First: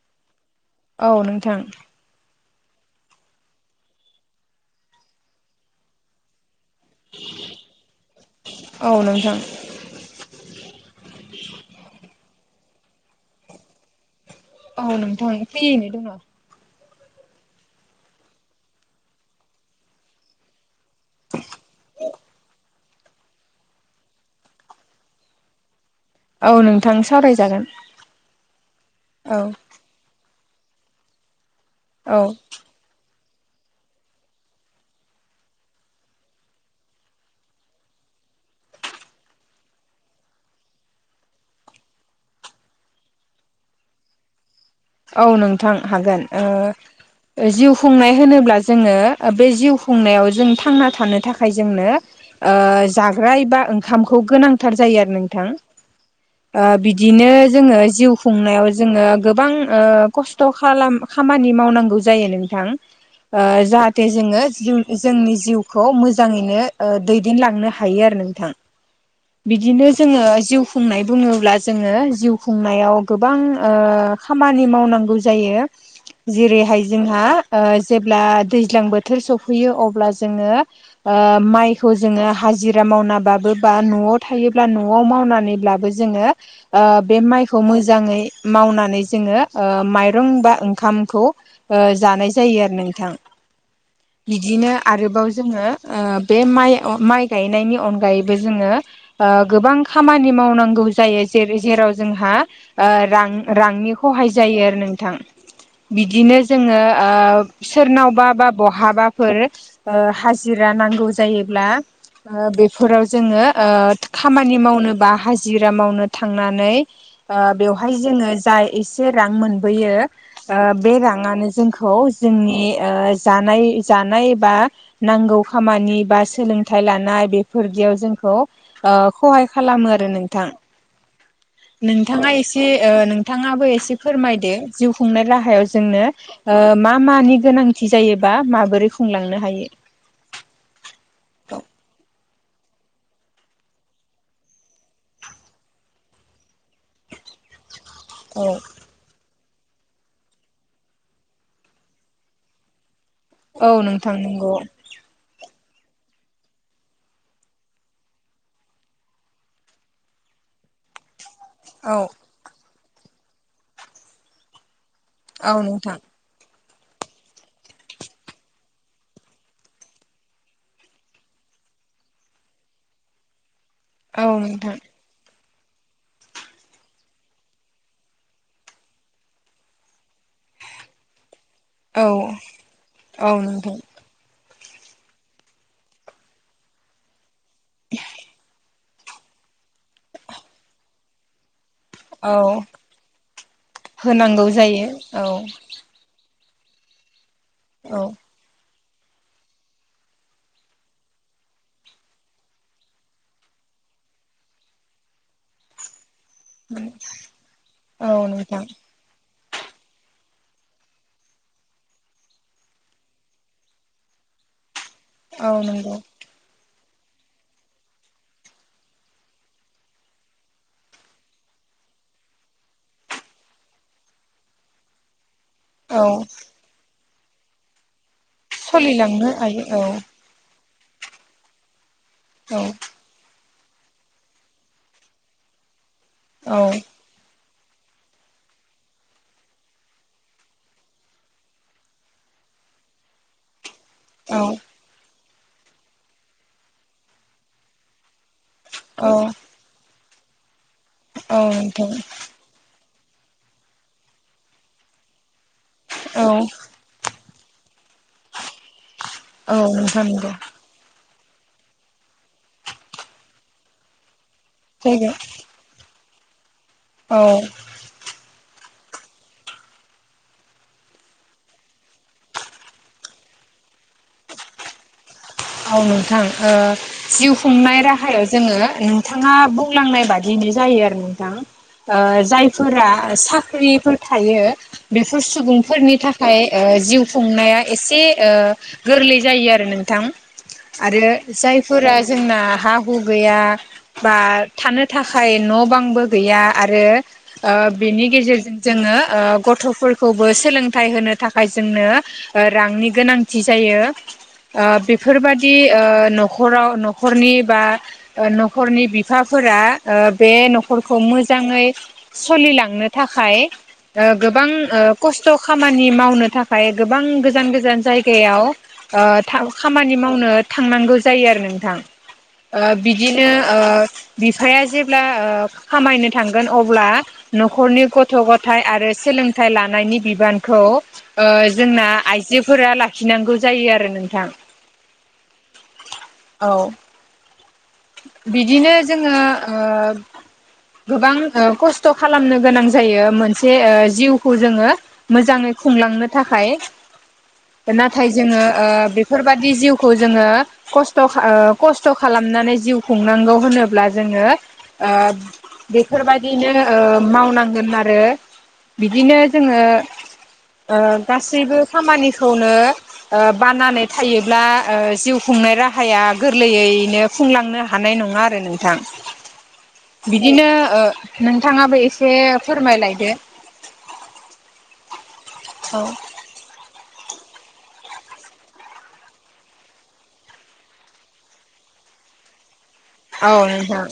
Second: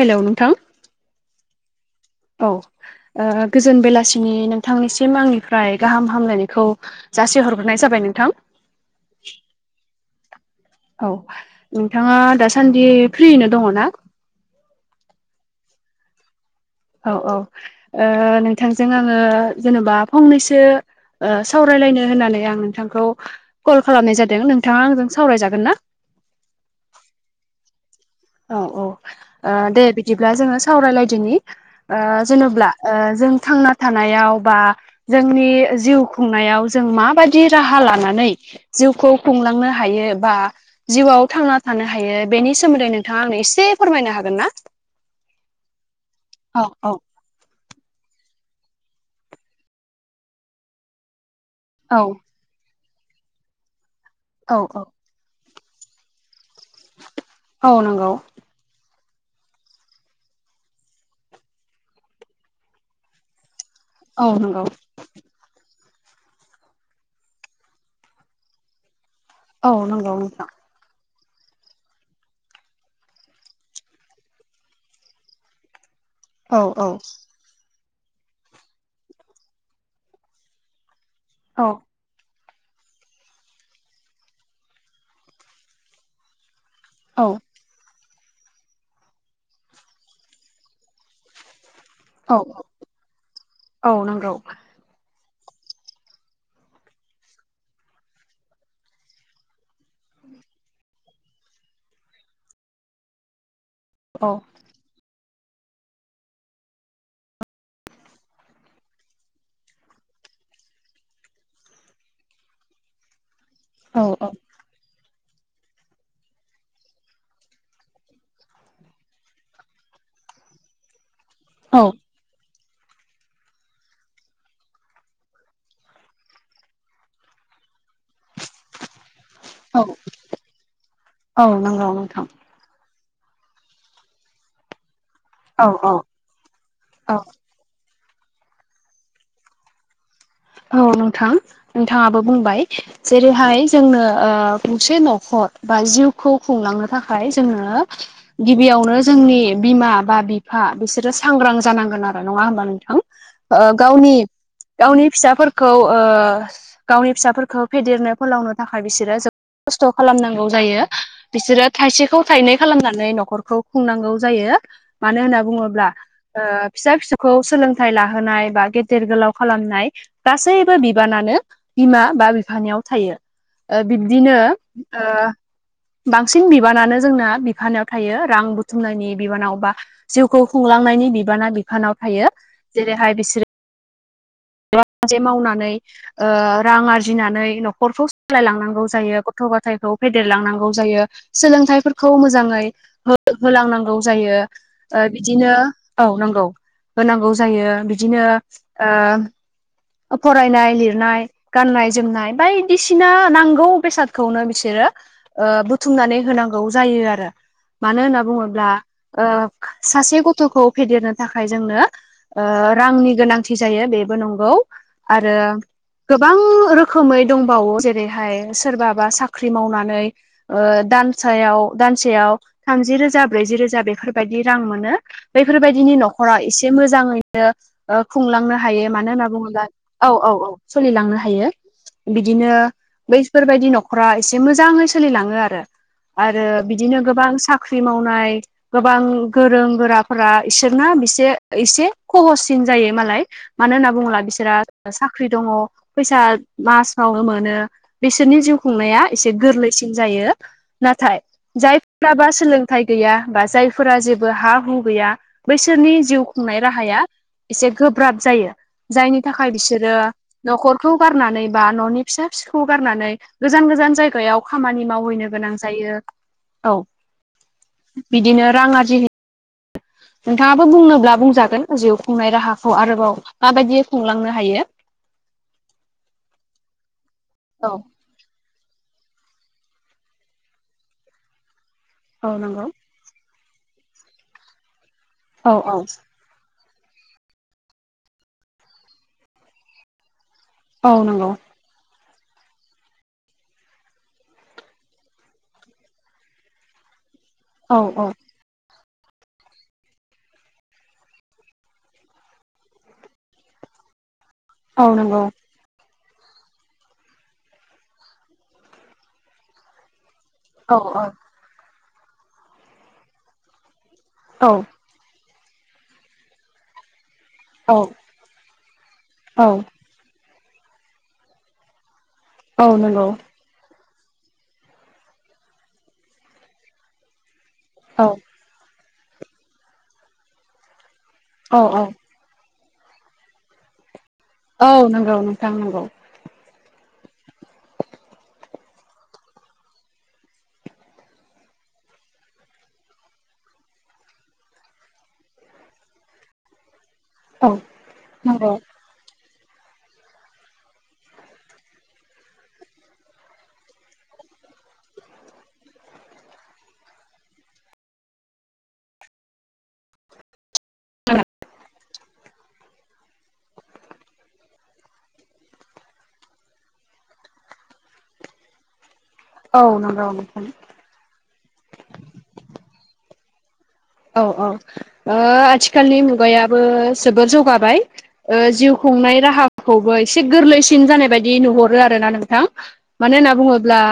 Hello नोंथां। औ नोंथां। औ ओ गोजोन बेलासिनि नोंथांनिसिम आंनिफ्राय गाहाम हामलायनायखौ जासिहरग्रोनाय जाबाय नोंथां। औ नोंथां औ नोंथाङा दासान्दि फ्रिैयैनो दङ ना? औ नोंथां फ्रिैयैनो दङ। औ औ ओ नोंथांजों आङो जेनेबा फंनैसो ओ सावरायलायनो होननानै आं नोंथांखौ कल खालामनाय जादों नोंथाङा आंजों सावरायजागोन ना? औ नोंथां सावरायजागोन। औ औ ओ औ दे बिदिब्ला जोंङो सावरायलायदोनि ओ औ जेनेब्ला ओ जों थांना थानायाव बा जोंनि जिउ खुंनायाव जों माबायदि राहा लानानै जिउखौ खुंलांनो हायो बा जिउआव थांना थानो हायो बेनि सोमोन्दै नों नोंथाङा आंनो एसे फोरमायनो हागोन ना? औ नोंथां हागोन। औ औ ओ जिउ खुंनाय होनोब्ला जोङो बे जिउ खुंनायाव जों थांना थानो थाखाय थाखाय जोंनो औ जाग्रा एबा ओंखामखौ औ गोनांथार औ जायो आरो नोंथां बिदिनो औ जोङो जिउ नंगौ खुंनायाव जोङो गोबां खस्थ' खालाम खामानि मावनांगौ जायो नोंथां जाहे जाहाथे औ नंगौ जोङोउ जोंनि जिउखौ मोजाङैनो दैदेनलांनो हायो आरो नोंथां औ बिदिनो नंगौ जोङो नोंथां जिउ खुंनाय बुङोब्ला जोङो जिउ खुंनायाव गोबां खामानि मावनांगौ जायो औ जेरैहाय औ जोंहा ओ जेब्ला दैज्लां बोथोर सफैयो अब्ला जोंङो ओ औ माइखौ जोंङो हाजिरा मावनाबाबो बा न'आव थायोब्ला न'आव मावनानैब्लाबो जोंङो ओ बे औ माइखौ मोजाङै मावनानै जोंङो ओ माइरं बा ओंखामखौ जानाय औ जायो आरो नोंथां औ नंगौ बिदिनो आरोबाव जोंङो ओ बे माइ माइ गायनायनि अनगायैबो जोंङो ओ गोबां खामानि मावनांगौ जायो जैरै जेराव जोंहा रां रांनि औ सहाय जायो आरो नोंथां बिदिनो जोङो सोरनावबा बा बहाबाफोर हाजिरा नांगौ जायोब्ला बेफोराव जोङो औ खामानि मावनोबा ह जिरा मावनो थांनानै बेवहाय जोङो जाय एसे रां मोनबोयो बे राङानो औ जोंखौ जोंनि जानाय जानाय बा नांगौ खामानि बा सोलोंथाइ लानाय बेफोरदियाव जोंखौ खहाय औ खालामो आरो नोंथां औ नंगौ नोंथां नोंथाङा एसे एसे नोंथाङाबो एसे फोरमायदो जिउ खुंनो राहा औ गाहायाव औ जोंनो मा औ मानि गोनांथि जायोबा माबोरै खुंलांनो हायो औ नोंथां नोंथाङाबो बुंबाय जेरैहाय जोंनो गंसे न'खर बा जिउखौ खुंलांनो थाखाय जोङो गिबियावनो जोंनि बिमा बा बिफा बिसोरो सांग्रां जानांगोन आरो नङा होमबा नोंथां औ नोंथां गावनि नंगौ गावनि फिसाफोरखौ गावनि फिसाफोरखौ फेदेरनो फोलावनो थाखाय बिसोरो जोबोद खस्थ' खालामनांगौ जायो बिसोरो औ थाइसेखौ थाइनै खालामनानै न'खरखौ खुंनांगौ जायो मानो होनना औ बुङोब्ला नोंथां फिसा फिसौखौ सोलोंथाइ लाहोनाय बा गेदेर गोलाव खालामनाय गासैबो बिबानानो बिमा बा बिफानियाव थायो औ बिब्दिनो नोंथां ओ बांसिन बिबानानो जोंना बिफानाव थायो रां बुथुमनायनि बिबानाव बा जिउखौ खुंलांनायनि बिबाना बिफानाव औ थायो जेरैहाय औ बिसोरो नोंथां माजसे मावनानै रां आरजिनानै न'खरखौ सालायलांनांगौ जायो गथ' गथायखौ फेदेरलांनांगौ जायो सोलोंथाइफोरखौ औ मोजाङै होलांनांगौ जायो होनांगौ औ बिदिनो औ नांगौ होनांगौ जायो औ बिदिनो फरायनाय लिरनाय गाननाय जोमनाय बायदिसिना नांगौ बेसादखौनो बिसोरो बुथुमनानै होनांगौ जायो आरो मानो होनना औ नोंथां बुङोब्ला सासे गथ'खौ फेदेरनो थाखाय जोंनो रांनि गोनांथि जायो बेबो नंगौ आरो औ नंगौ गोबां रोखोमै दंबावो जेरैहाय सोरबाबा साख्रि मावनानै दानसायाव दानसेयाव थामजि रोजा ब्रैजि रोजा बेफोरबायदि रां मोनो बेफोरबायदिनि औ न'खरा एसे मोजाङैनो खुंलांनो हायो मानो होनना सोलिलांनो बुङोब्ला हायो औ औ औ औ सोलिलांनो हायो बिदिनो औ बैफोरबायदि न'खरा एसे मोजाङै सोलिलाङो आरो आरो औ बिदिनो गोबां साख्रि मावनाय गोबां गोरों गोराफोरा इसोरना बिसे एसे खह'ससिन जायो मालाय। मानो होनना बुङोब्ला औ बिसोरा साख्रि दङ फैसा मासावनो मोनो। बिसोरनि जिउ खुंनाया औ एसे गोरलैसिन जायो नाथाय औ नोंथां जायफोरबा सोलों फिथथाय गैया बा जायफोरा जेबो हा हु गैया बैसोरनि जिउ औ खुंनाय राहाया एसे गोब्राब जायो जायनि थाखाय औ बिसोरो नोंथां नंगौ न'खर खौ गारनानै बा न'नि फिसा फिसौखौ गारनानै गोजान गोजान जायगायाव खामानि जायगा मावहैनो गोनां जायो औ औ बिदिनो रां आरजि नोंथाङाबो बुंनोब्ला बुंजागोन जिउ खुंनाय राहाखौ आरोबाव माबायदि खुंलांनो हायो? औ नोंथां ओ जिउ औ खुंनाय राहायाव जोङो नोंथाङा बुंलांनाय बादियैनो जायो आरो नोंथां। ओ औ नंगौ। जायफोरा साख्रिफोर थायो बेफोर औ औ सुबुंफोरनि थाख थाय ओ जिउ खुंनाया एसे ओ गोरलै जायो आरो नोंथां। औ आरो नंगौ जायफोरा जोंना हा हु गैया बा थानो थाखाय न' बांबो गैया आरो ओ औ बेनि औ गेजेरजों जोङो ओ गथ'फोरखौबो सोलोंथाइ होनो थाखाय जोंनो ओ रांनि गोनांथि जायो ओ औ बे नंगौ दि ओ न'खराव न'खरनि बा ओ न'खरनि बिफाफोरा ओ बे औ न'खरखौ मोजाङै सलिलांनो थाखाय ओ गोबां ओ खस्थ' खामानि मावनो थाखाय गोबां गोजान औ गोजान जायगायाव ओ थां औ खामानि मावनो थांनांगौ जायो आरो नोंथां। ओ औ नंगौ बिदिनो ओ बिफाया जेब्ला ओ खामायनो थांगोन अब्ला न'खरनि औ गथ' गथाय आरो सोलोंथाइ लानायनि बिबानखौ ओ औ जोंना औ आइजोफोरा लाखिनांगौ जायो आरो नोंथां। औ नोंगौ नोंथां नोंगौ। औ बिदिनो जोङो ओ गोबां ओ खस्थ' खालामनो गोनां जायो मोनसे ओ जिउखौ जोङो मोजाङै खुंलांनो थाखाय औ नाथाय जोङो नंगौ ओ बे फोरबादि जिउखौ जोङो खस्थ' ओ खस्थ' खालामनानै जिउ खुंनांगौ होनोब्ला जोङो ओ बेफोर बायदिनो ओ मावनांगोन आरो बिदिनो जोङो ओ गासैबो खामानिखौनो ओ बानानै थायोब्ला ओ जिउ खुंनाय राहाया गोरलैयैनो फुंलांनो हानाय नङा आरो नोंथां औ नंगौ नोंथां बिदिनो ओ नोंथाङाबो एसे फोरमायलायदो। औ औ ओ औ आथिखालनि मुगायाबो जोबोर जौगाबाय। ओ जिउ खुंनाय राहाखौबो एसे गोरलैसिन जानाय बायदि नुहरो आरो ना नोंथां। मानो होनना औ बुङोब्ला नोंथां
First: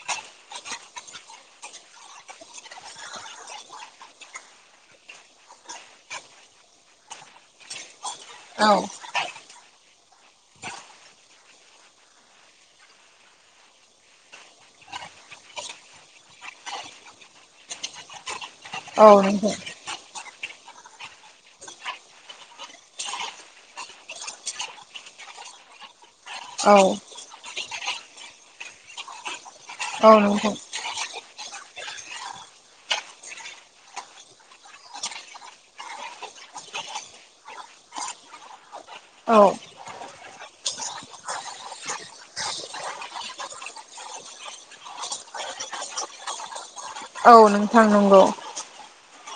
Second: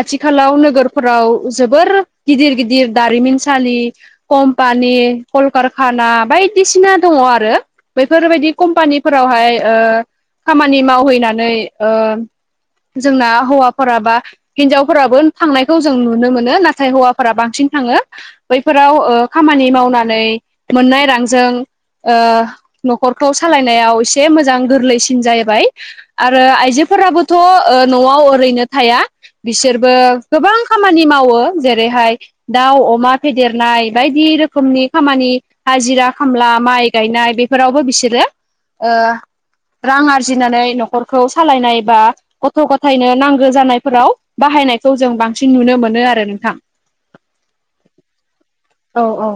आथिखालाव नोगोरफोराव जोबोर गिदिर गिदिर दारिमिनसालि कम्पानि कल कारखाना बायदिसिना दङ आरो बैफोरबायदि औ कम्पानि फोरावहाय ओ खामानि मावहैनानै ओ जोंना हौवाफोरा बा हिनजावफोराबो थांनायखौ जों नुनो मोनो नाथाय हौवाफोरा बांसिन थाङो बैफोराव औ ओ नोंथां खामानि मावनानै मोननाय रांजों ओ न'खरखौ सालायनायाव एसे मोजां गोरलैसिन जाहैबाय। आरो औ आइजोफोराबोथ ओ नआव ओरैनो थाया बिसोरबो औ नोंथां गोबां खामानि मावो जेरैहाय दाउ अमा फेदेरनाय बायदि रोखोमनि खामानि हाजिरा खामला माइ गायनाय बेफोरावबो बिसोरो ओ औ रां आरजिनानै नखरखौ सालायनाय बा गथ' गथायनो नांगौ जानायफोराव बाहायनायखौ जों बांसिन नुनो मोनो आरो नोंथां। औ नोंथां नोंगौ। औ औ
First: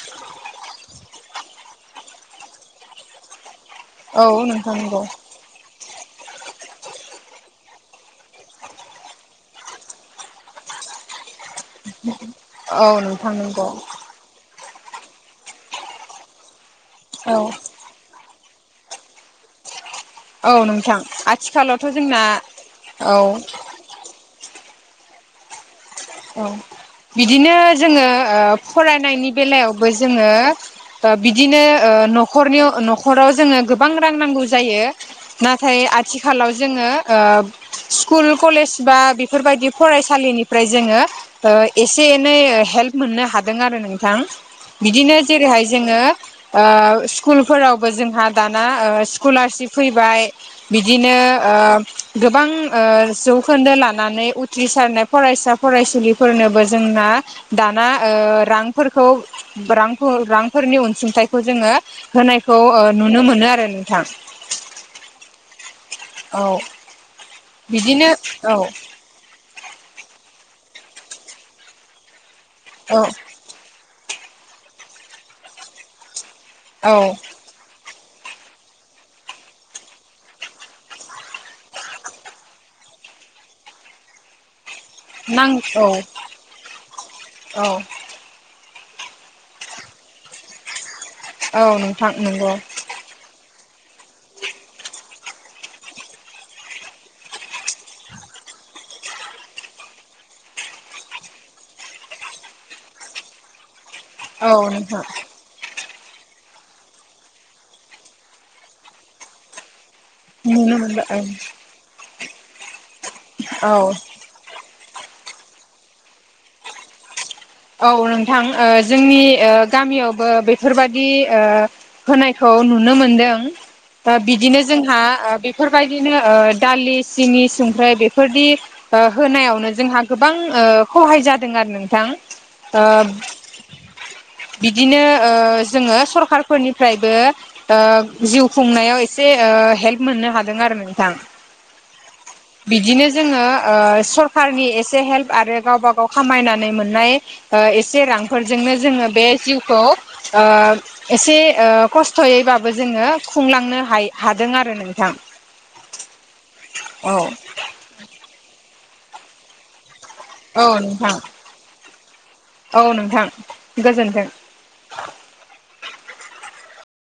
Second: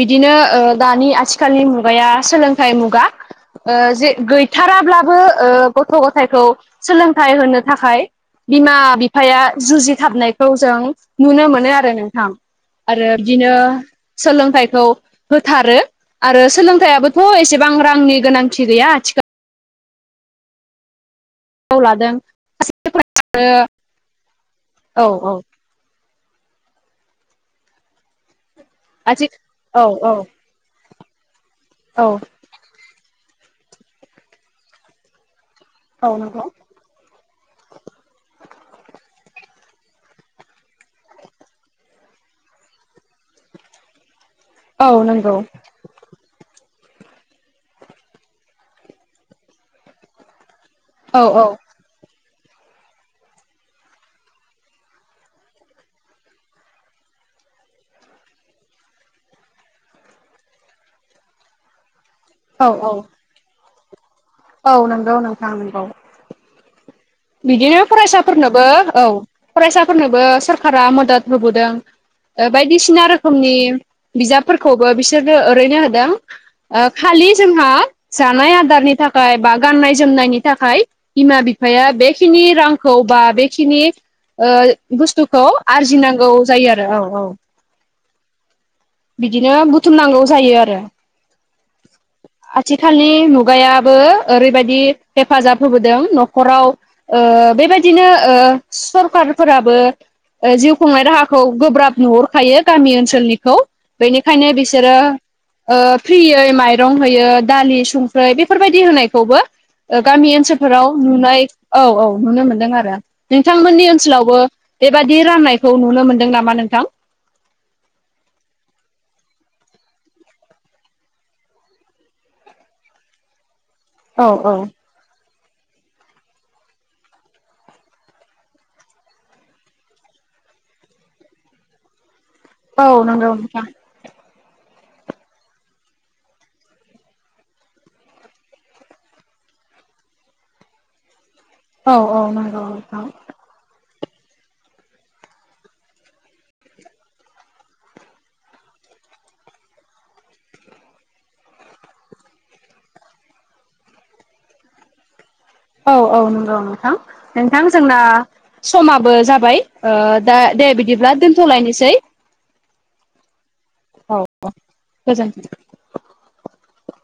बिदिनो ओ दानि आथिखालनि मुगाया सोलोंथाइ मुगा। ओ जे औ नोंथां नंगौ गैथाराब्लाबो ओ गथ' गथायखौ सोलोंथाइ होनो थाखाय बिमा बिफाया जुजिथाबनायखौ जों नुनो मोन नो आरो नोंथां औ आरो नोंथां बिदिनो नंगौ सोलोंथाइखौ होथारो आरो सोलोंथाइयाबोथ औ एसेबां रांनि गोनांथि गैया आथिखालाव औ नोंथां आथिखालावथ लादों जोंना औ औ औ औ बिदिनो जोङो ओ आथि फरायनायनि औ बेलायावबो औ जोङो ओ बिदिनो ओ औ नखरनियाव नखराव जोङो गोबां रां नांगौ जायो। नाथाय औ नंगौ आथिखालाव जोङो ओ स्कुल कलेज बा बेफोरबायदि फरायसालिनिफ्राय जोङो ओ एसे एनै हेल्प मोननो हादों आरो नोंथां औ बिदिनो नंगौ जेरैहाय जोङो ओ स्कुलफोरावबो जोंहा दाना स्कलारशिप फैबाय बिदिनो औ औ ओ गोबां ओ जौखोन्दो लानानै उथ्रिसारनाय फरायसा फरायसुलिफोरनोबो जोंना दाना ओ रांफोरखौ रां रांफोरनि अनसुंथाइखौ जोङो होनायखौ औ ओ औ नुनो मोनो आरो नोंथां। औ नंगौ नोंथां नोंगौ औ बिदिनो फरायसाफोरनोबो औ फरायसाफोरनोबो सोररखारा मदद होबोदों। औ बायदिसिना रोखोमनि बिजाबफोरखौबो बिसोरनो ओरैनो होदों ओ औ खालि जोंहा जानाय आदारनि थाखाय बा गाननाय जोमनायनि थाखाय बिमा बिफाया बेखिनि रांखौ बा बेखिनि ओ बुस्थुखौ नां औ आरजिनांगौ जायो आरो औ औ बिदिनो बुथुमनांगौ जायो आरो। औ नोंथां नंगौ थालनि मुगायाबो ओरैबायदि हेफाजाब होबोदों न'खराव ओ बेबायदिनो ओ सरखारफोराबो ओ जिउ खुंनाय राहाखौ गोब्राब नुहरखायो गामि ओनसोलनिखौ‌ औ बेनिखायनो बिसोरो नोंथां ओ फ्रियै माइरं होयो दालि संख्रि बेफोरबायदि होनायखौबो ओ गामि नुनो ओनसोलफोराव मोनबाय नुनाय औ औ नुनो मोनदों आरो औ नोंथांमोननि ओनसोल लावबो बेबायदि राननायखौ नुनो मोनदों नामा नोंथां? औ नोंथां ओ जोंनि ओ गामियावबो बेफोरबाददि ओ होनायखौ नुनो मोनदों दा औ औ बिदिनो जोंहा बे बेफोरबायदिनो ओ दालि सिनि संख्राय बेफोरनि होनायावनो जोंहा गोबां ओ सहाय जादों आरो नोंथां। ओ औ नंगौ नोंथां बिदिनो ओ जोङो सरखारारफोरनिफ्रायबो ओ जिउ खुंनायाव एसे ओ हेल्प मोननो हादों आरो नोंथां। औ औ नंगौ नोंथां बिदिनो जोङो ओ सरखारनि एसे हेल्प आरो गावबा गाव खामायनानै मोननाय ओ एसे रांफोरजोंनो जोङो बे जिउखौ ओ एसे ओ खस्थ'यैबाबो जोङो खुंलांनो हायो हादों आरो नोंथां औ औ नंगौ नोंथां औ नोंथां जोंना समाबो जाबाय ओ दा औ दे बिदिब्ला नोंथां दोनथ'लायनोसै औ नोंथां औ गोजोन्थों औ गोजोन